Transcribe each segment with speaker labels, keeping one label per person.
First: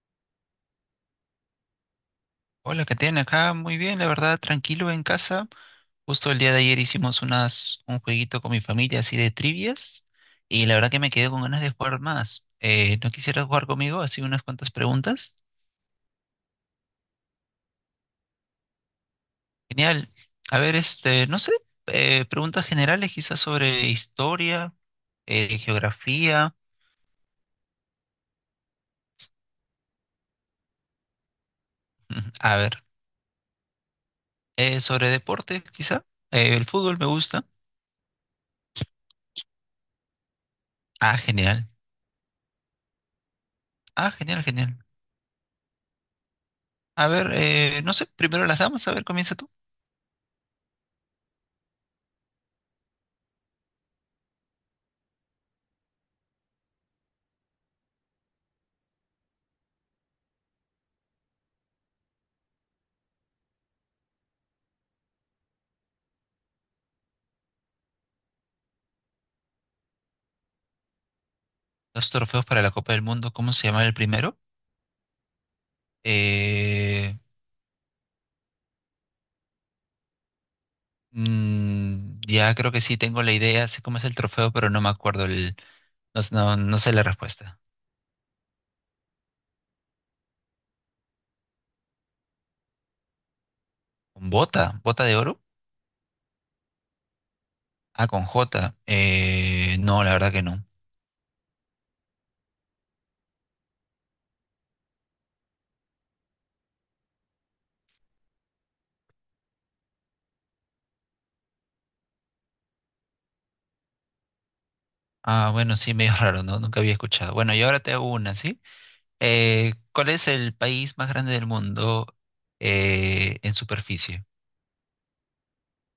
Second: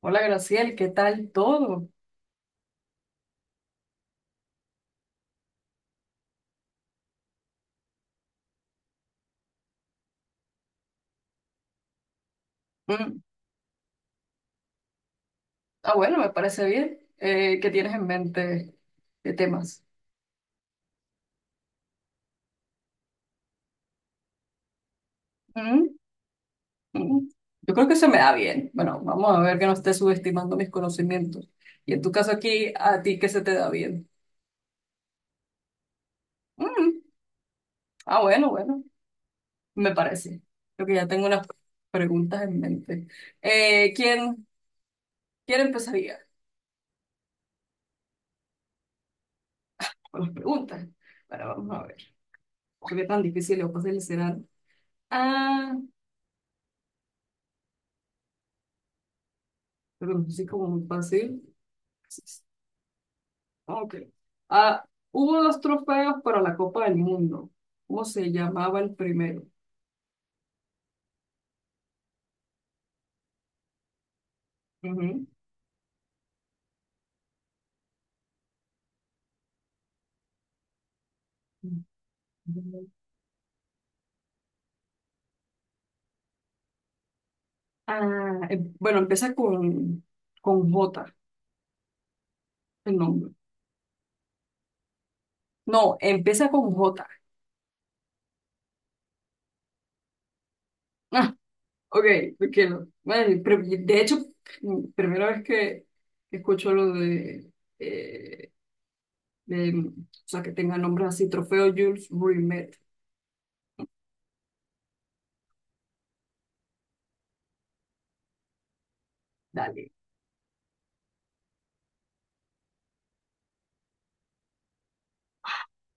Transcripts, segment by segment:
Speaker 1: Hola Graciel, ¿qué tal todo?
Speaker 2: Hola, ¿qué tiene acá? Muy bien, la verdad, tranquilo en casa. Justo el día de ayer hicimos un jueguito con mi familia así de trivias y la verdad que me quedé con ganas de jugar más. ¿No
Speaker 1: Mm,
Speaker 2: quisieras jugar conmigo? Así unas cuantas preguntas.
Speaker 1: Bueno, me parece bien. ¿Qué tienes en mente de temas?
Speaker 2: Genial. A ver, este, no sé, preguntas generales quizás sobre historia,
Speaker 1: Mm,
Speaker 2: geografía.
Speaker 1: mm. Yo creo que se me da bien. Bueno, vamos a ver que no esté subestimando mis conocimientos. Y en tu caso
Speaker 2: A
Speaker 1: aquí,
Speaker 2: ver,
Speaker 1: ¿a ti qué se te da bien?
Speaker 2: sobre deporte quizá. El fútbol
Speaker 1: Mm,
Speaker 2: me gusta.
Speaker 1: Bueno, bueno, me parece. Creo que ya
Speaker 2: Ah,
Speaker 1: tengo unas
Speaker 2: genial.
Speaker 1: preguntas en mente. Eh,
Speaker 2: Ah, genial,
Speaker 1: ¿quién,
Speaker 2: genial.
Speaker 1: Quién empezaría
Speaker 2: A ver, no sé, primero las damos, a ver, comienza tú.
Speaker 1: con las preguntas? Bueno, vamos a ver. ¿Qué tan difícil o fácil serán? Ah, pero no sé cómo muy fácil. Ah, ok. Ah, Hubo dos trofeos para la Copa del Mundo. ¿Cómo se llamaba el primero?
Speaker 2: Dos trofeos para la Copa del Mundo. ¿Cómo se llama el primero?
Speaker 1: Ujú.
Speaker 2: Eh, ya creo que sí tengo la idea, sé cómo es el trofeo, pero no me acuerdo el, no sé la respuesta.
Speaker 1: Bueno, con J, el nombre.
Speaker 2: ¿Con bota? ¿Bota de oro?
Speaker 1: No, empieza con J.
Speaker 2: Ah, con J. No, la verdad que no.
Speaker 1: Ah, ok, porque no. Bueno, pero de hecho, primera vez que escucho lo eh, de, que tenga nombres así, Trofeo Jules Rimet.
Speaker 2: Ah, bueno, sí, medio raro, ¿no? Nunca había escuchado. Bueno, y ahora te hago una, ¿sí? Eh,
Speaker 1: Dale.
Speaker 2: ¿cuál es el país más grande del mundo en superficie?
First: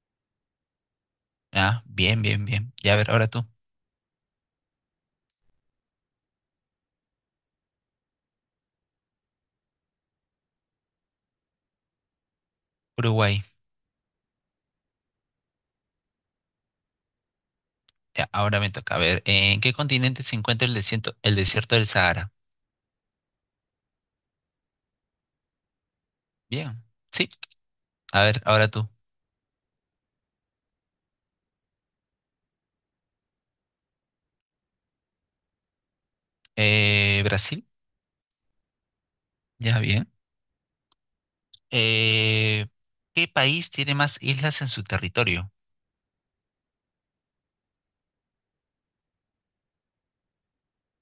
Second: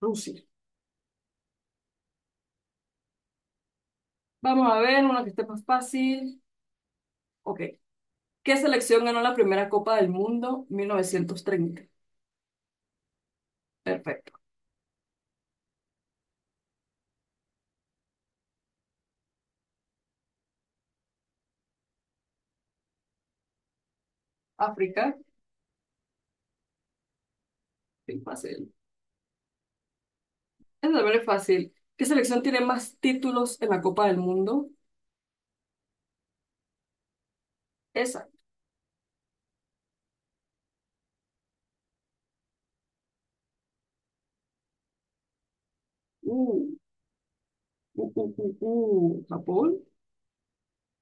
Speaker 1: Rusia.
Speaker 2: Ah, bien, bien, bien. Ya, a ver, ahora tú.
Speaker 1: Vamos a ver una que esté más fácil. Ok, ¿qué selección ganó la primera Copa del Mundo 1930?
Speaker 2: Uruguay.
Speaker 1: Perfecto.
Speaker 2: Ya, ahora me toca ver, ¿En qué continente se encuentra el desierto del Sahara?
Speaker 1: África,
Speaker 2: Bien, sí.
Speaker 1: sí,
Speaker 2: A ver, ahora
Speaker 1: fácil.
Speaker 2: tú.
Speaker 1: Es también fácil. ¿Qué selección tiene más títulos en la Copa del Mundo?
Speaker 2: Brasil,
Speaker 1: Esa.
Speaker 2: ya bien. Eh, ¿qué país tiene más islas en su territorio?
Speaker 1: Uh, ¿Japón?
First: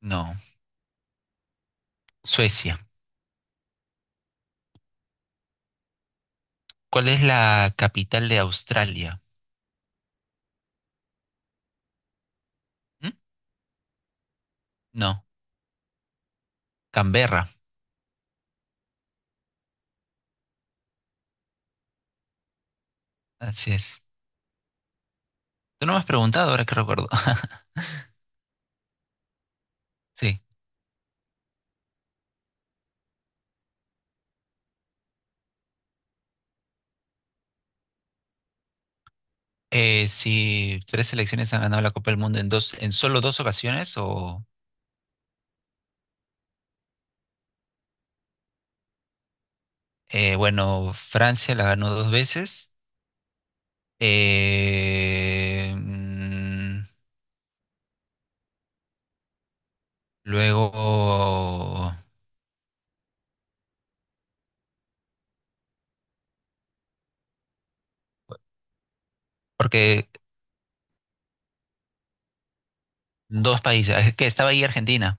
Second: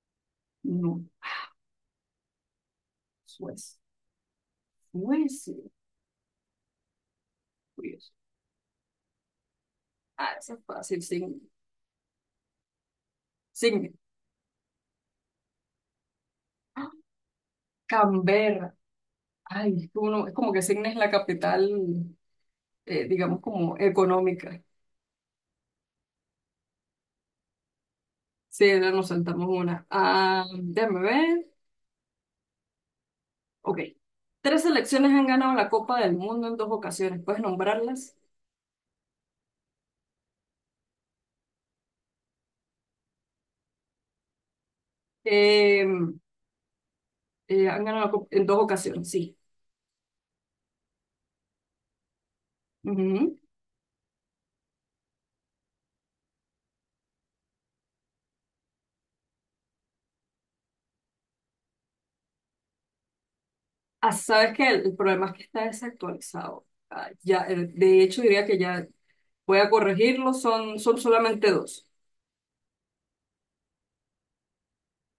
Speaker 2: No.
Speaker 1: No.
Speaker 2: Suecia.
Speaker 1: Suecia. Suecia.
Speaker 2: ¿Cuál es la
Speaker 1: Curioso.
Speaker 2: capital de Australia?
Speaker 1: Ah, esa es fácil. Signe.
Speaker 2: ¿Mm?
Speaker 1: Signe.
Speaker 2: No.
Speaker 1: ¡Ah!
Speaker 2: Canberra.
Speaker 1: Canberra. Ay, uno, es como que Signe es la capital, digamos,
Speaker 2: Así
Speaker 1: como
Speaker 2: es.
Speaker 1: económica.
Speaker 2: Tú no me has preguntado, ahora que recuerdo.
Speaker 1: Sí, ahora nos saltamos una.
Speaker 2: Sí.
Speaker 1: Ah, déjame ver. Ok. Tres selecciones han ganado la Copa del Mundo en dos ocasiones. ¿Puedes nombrarlas?
Speaker 2: Si tres selecciones han ganado la Copa del Mundo en dos, en solo dos ocasiones, o
Speaker 1: Eh, han ganado la Copa en dos ocasiones, sí.
Speaker 2: bueno, Francia la ganó dos veces.
Speaker 1: Ujú.
Speaker 2: Eh, mm, luego,
Speaker 1: Ah, sabes que el problema es que está desactualizado. Ya, de hecho, diría que ya voy a
Speaker 2: porque
Speaker 1: corregirlo. Son solamente dos.
Speaker 2: dos países, es que estaba ahí Argentina.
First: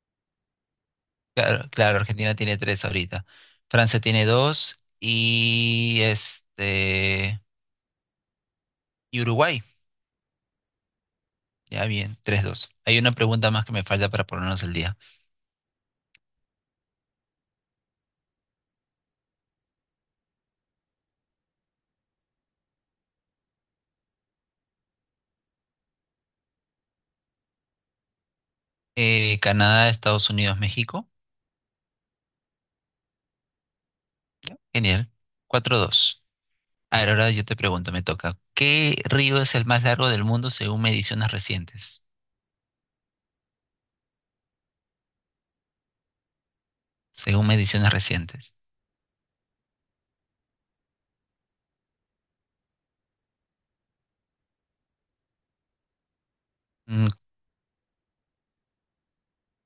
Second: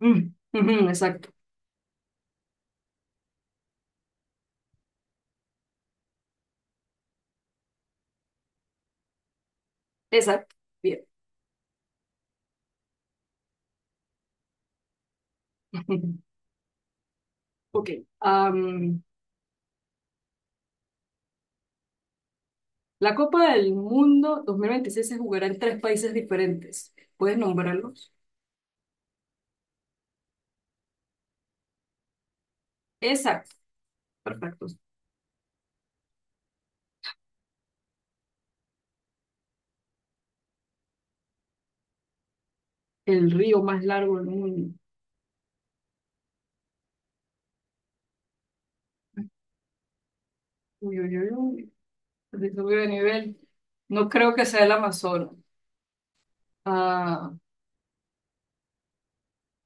Speaker 1: Mm, ujú, exacto.
Speaker 2: Claro, claro, Argentina tiene tres ahorita. Francia tiene dos y este y Uruguay.
Speaker 1: Exacto. Bien.
Speaker 2: Ya bien, tres, dos. Hay una pregunta más que me falta para ponernos al día.
Speaker 1: Ok. Am, la Copa del Mundo 2026 se jugará en tres países diferentes. ¿Puedes nombrarlos?
Speaker 2: Canadá, Estados Unidos, México.
Speaker 1: Exacto. Perfecto.
Speaker 2: Genial. Cuatro, dos. A ver, ahora yo te pregunto, me toca. ¿Qué río es el más largo del mundo según mediciones recientes?
Speaker 1: El río más largo del mundo.
Speaker 2: Según mediciones recientes.
Speaker 1: Uy, uy, uy, uy. Se subió de nivel. No creo que sea el Amazonas.
Speaker 2: Mm,
Speaker 1: Ah,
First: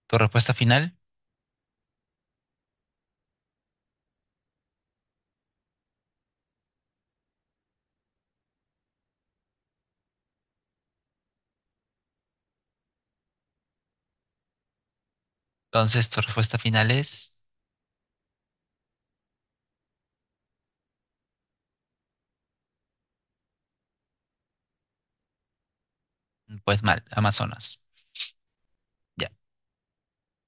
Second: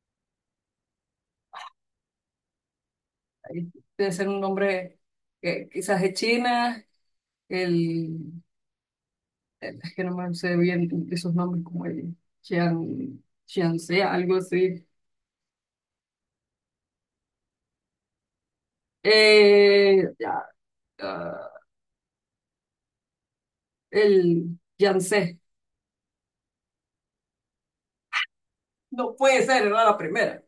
Speaker 2: ¿Tu respuesta final?
Speaker 1: ahí debe ser un nombre que quizás de China, el, es que no me sé bien esos nombres como el Chiang, Chiangse, algo así.
Speaker 2: Entonces, tu respuesta final es,
Speaker 1: Eh, ya, ah, el Yangtze.
Speaker 2: pues mal, Amazonas.
Speaker 1: No
Speaker 2: Ya,
Speaker 1: puede ser, era la primera.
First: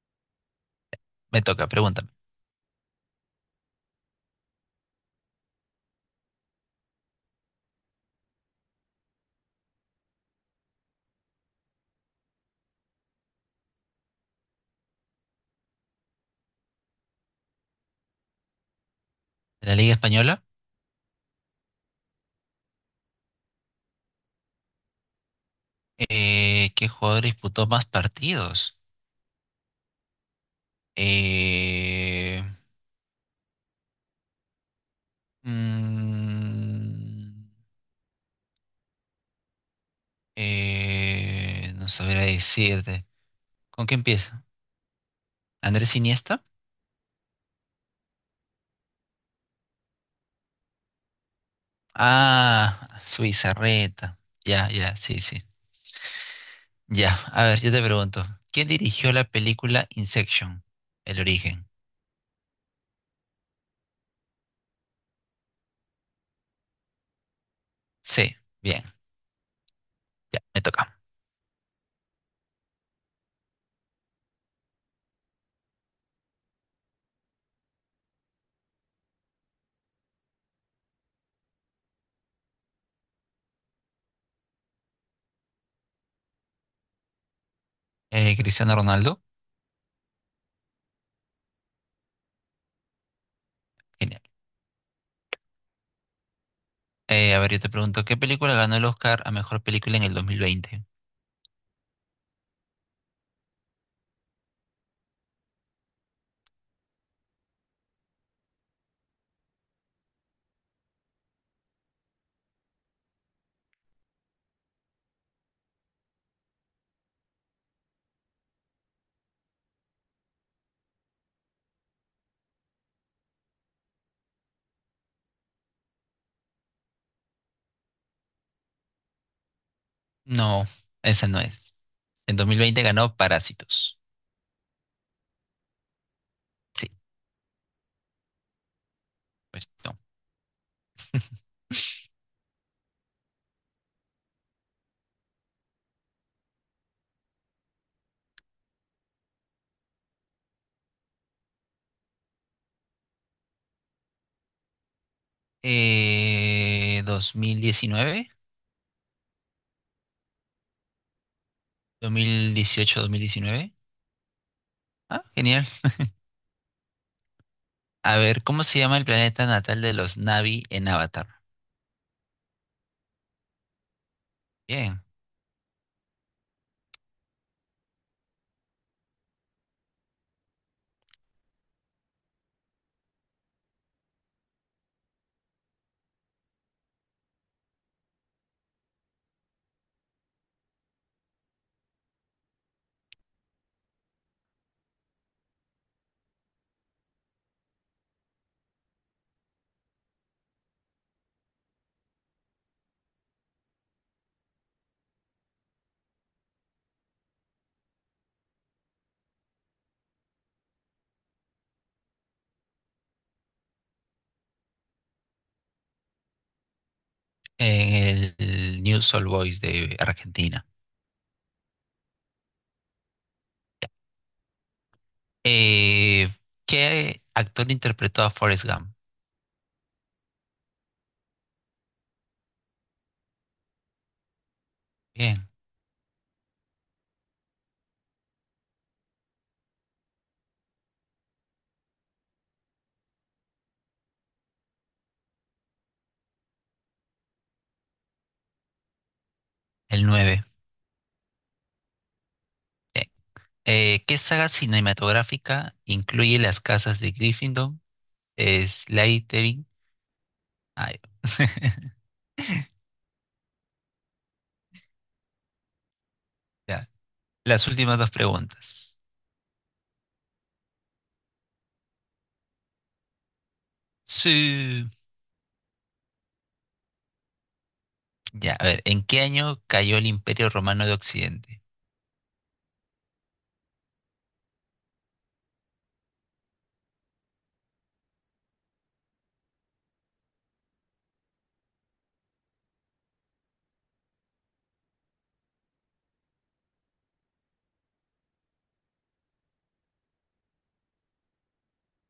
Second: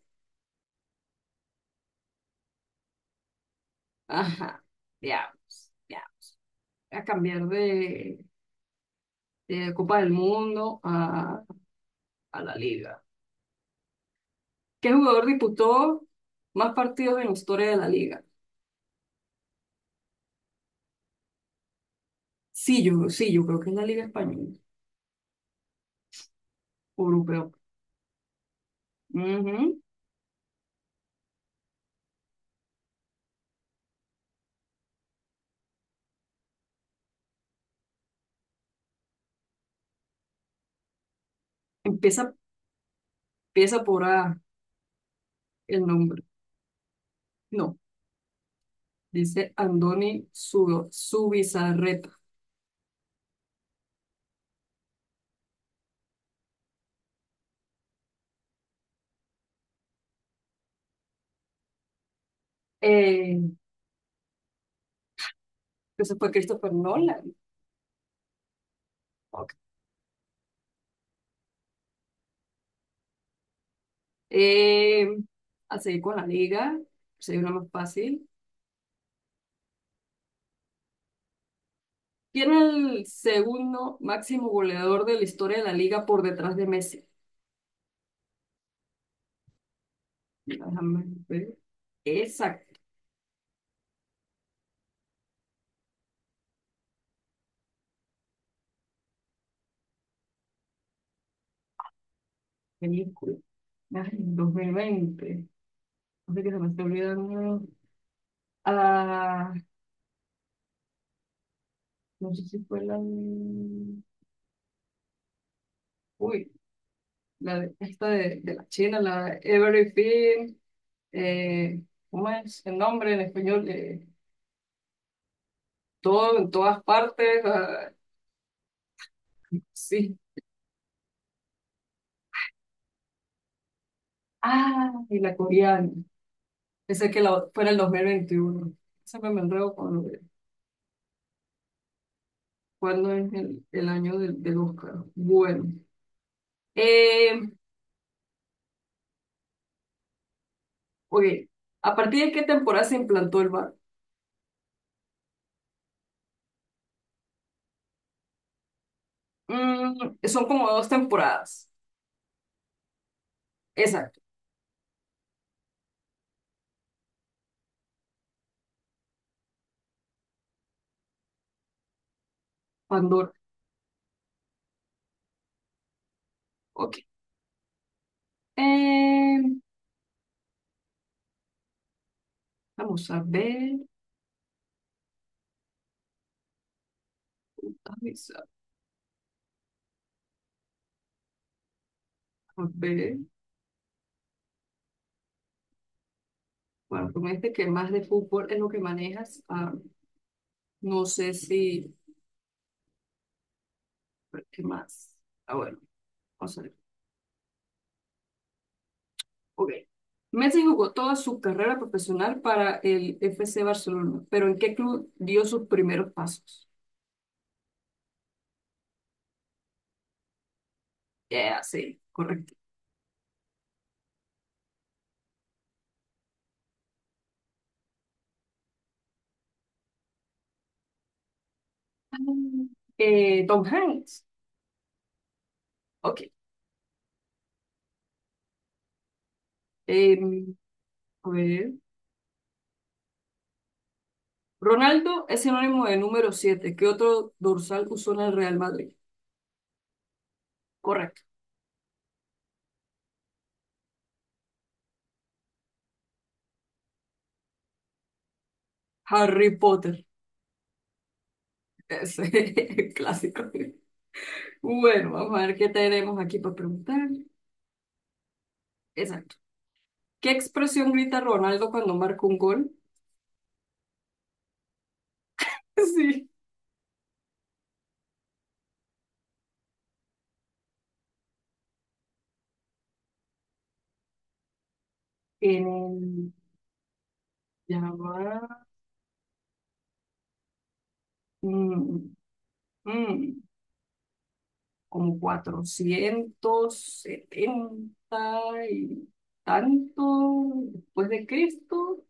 Speaker 2: me toca, pregúntame.
Speaker 1: Ajá, ya, ya. Voy a cambiar de Copa del Mundo a la liga. ¿Qué jugador disputó más partidos en la historia de la liga?
Speaker 2: De la Liga Española,
Speaker 1: Sí, yo, sí, yo creo que es la liga española,
Speaker 2: ¿qué jugador
Speaker 1: europeo.
Speaker 2: disputó más partidos?
Speaker 1: Ujú.
Speaker 2: Eh, mm, no sabría
Speaker 1: Empieza,
Speaker 2: decirte.
Speaker 1: empieza
Speaker 2: ¿Con qué
Speaker 1: por A
Speaker 2: empieza?
Speaker 1: el
Speaker 2: ¿Andrés
Speaker 1: nombre.
Speaker 2: Iniesta?
Speaker 1: No, dice Andoni Zubizarreta.
Speaker 2: Ah, Suizarreta. Ya, ya, sí, sí. Ya, a ver, yo te pregunto, ¿quién dirigió la película Inception? El origen.
Speaker 1: Eh, entonces fue Christopher Nolan.
Speaker 2: Sí. Bien.
Speaker 1: Ok.
Speaker 2: Ya, me toca.
Speaker 1: Eh, a seguir con la liga, sería una más fácil. ¿Quién es el segundo máximo goleador de la historia de la liga por detrás de Messi?
Speaker 2: Cristiano Ronaldo.
Speaker 1: Déjame ver. Esa
Speaker 2: Genial. A ver, yo te pregunto, ¿qué película ganó el Oscar a mejor película en el 2020?
Speaker 1: película. Ay, 2020. No sé qué se me está olvidando. Ah, no sé si fue Uy, la de, de la China, la de Everything. eh, ¿Cómo es el nombre en español? Todo, en todas partes. Ah, sí.
Speaker 2: No, esa no es. En 2020 ganó Parásitos.
Speaker 1: Ah, y la coreana.
Speaker 2: Sí,
Speaker 1: Pensé que fuera el 2021. Siempre me
Speaker 2: pues
Speaker 1: enredo con
Speaker 2: no.
Speaker 1: lo de cuándo es el año del Oscar. Bueno. eh, Ok, ¿a partir de qué temporada se implantó el bar?
Speaker 2: 2019,
Speaker 1: Mm, son como dos temporadas.
Speaker 2: 2018, 2019.
Speaker 1: Exacto.
Speaker 2: Ah, genial. A ver, ¿cómo se llama el planeta natal de los Na'vi en Avatar?
Speaker 1: Pandora.
Speaker 2: Bien,
Speaker 1: Ok. Eh, vamos a ver. Vamos a ver. Bueno, tú me dijiste que más de fútbol es lo que manejas. Ah, no sé si. ¿Qué más? Ah, bueno, vamos a ver. Ok. Messi jugó toda su carrera profesional para el FC Barcelona, pero ¿en qué club dio sus primeros pasos?
Speaker 2: en el New Soul Boys de Argentina.
Speaker 1: Ya, sí, correcto.
Speaker 2: Eh, ¿qué actor interpretó a Forrest Gump?
Speaker 1: Ah, Tom Hanks.
Speaker 2: Bien,
Speaker 1: Ok. Eh, a ver. Ronaldo es sinónimo de número siete. ¿Qué otro dorsal usó en el Real Madrid?
Speaker 2: el 9.
Speaker 1: Correcto.
Speaker 2: ¿Qué saga cinematográfica incluye las casas de Gryffindor,
Speaker 1: Harry
Speaker 2: Slytherin?
Speaker 1: Potter.
Speaker 2: Ay,
Speaker 1: Ese es clásico. Bueno, vamos a ver qué tenemos aquí para
Speaker 2: ya.
Speaker 1: preguntar.
Speaker 2: Las últimas dos preguntas.
Speaker 1: Exacto. ¿Qué expresión grita Ronaldo cuando marca un gol?
Speaker 2: Sí.
Speaker 1: Sí.
Speaker 2: Ya, a ver, ¿en qué año cayó el Imperio Romano de Occidente?
Speaker 1: En el... Ya va. mm, mm, Como 470 y tanto después de Cristo.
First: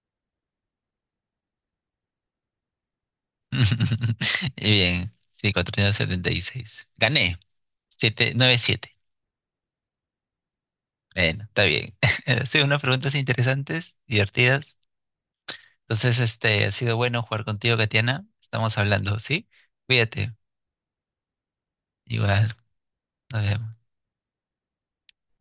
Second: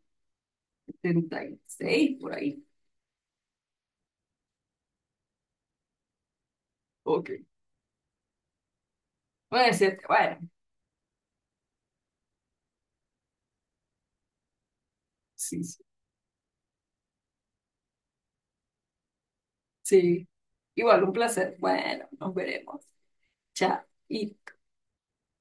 Speaker 1: 76, por ahí.
Speaker 2: Bien, sí, 476.
Speaker 1: Ok.
Speaker 2: Gané. Siete, nueve, siete.
Speaker 1: Noventa y siete, bueno,
Speaker 2: Bueno, está bien. Hacen unas preguntas interesantes, divertidas.
Speaker 1: sí, sí.
Speaker 2: Entonces, este, ha sido bueno jugar contigo, Katiana. Estamos hablando, ¿sí?
Speaker 1: Sí.
Speaker 2: Cuídate.
Speaker 1: Igual un placer. Bueno, nos
Speaker 2: Igual,
Speaker 1: veremos.
Speaker 2: nos vemos.
Speaker 1: Chao. Y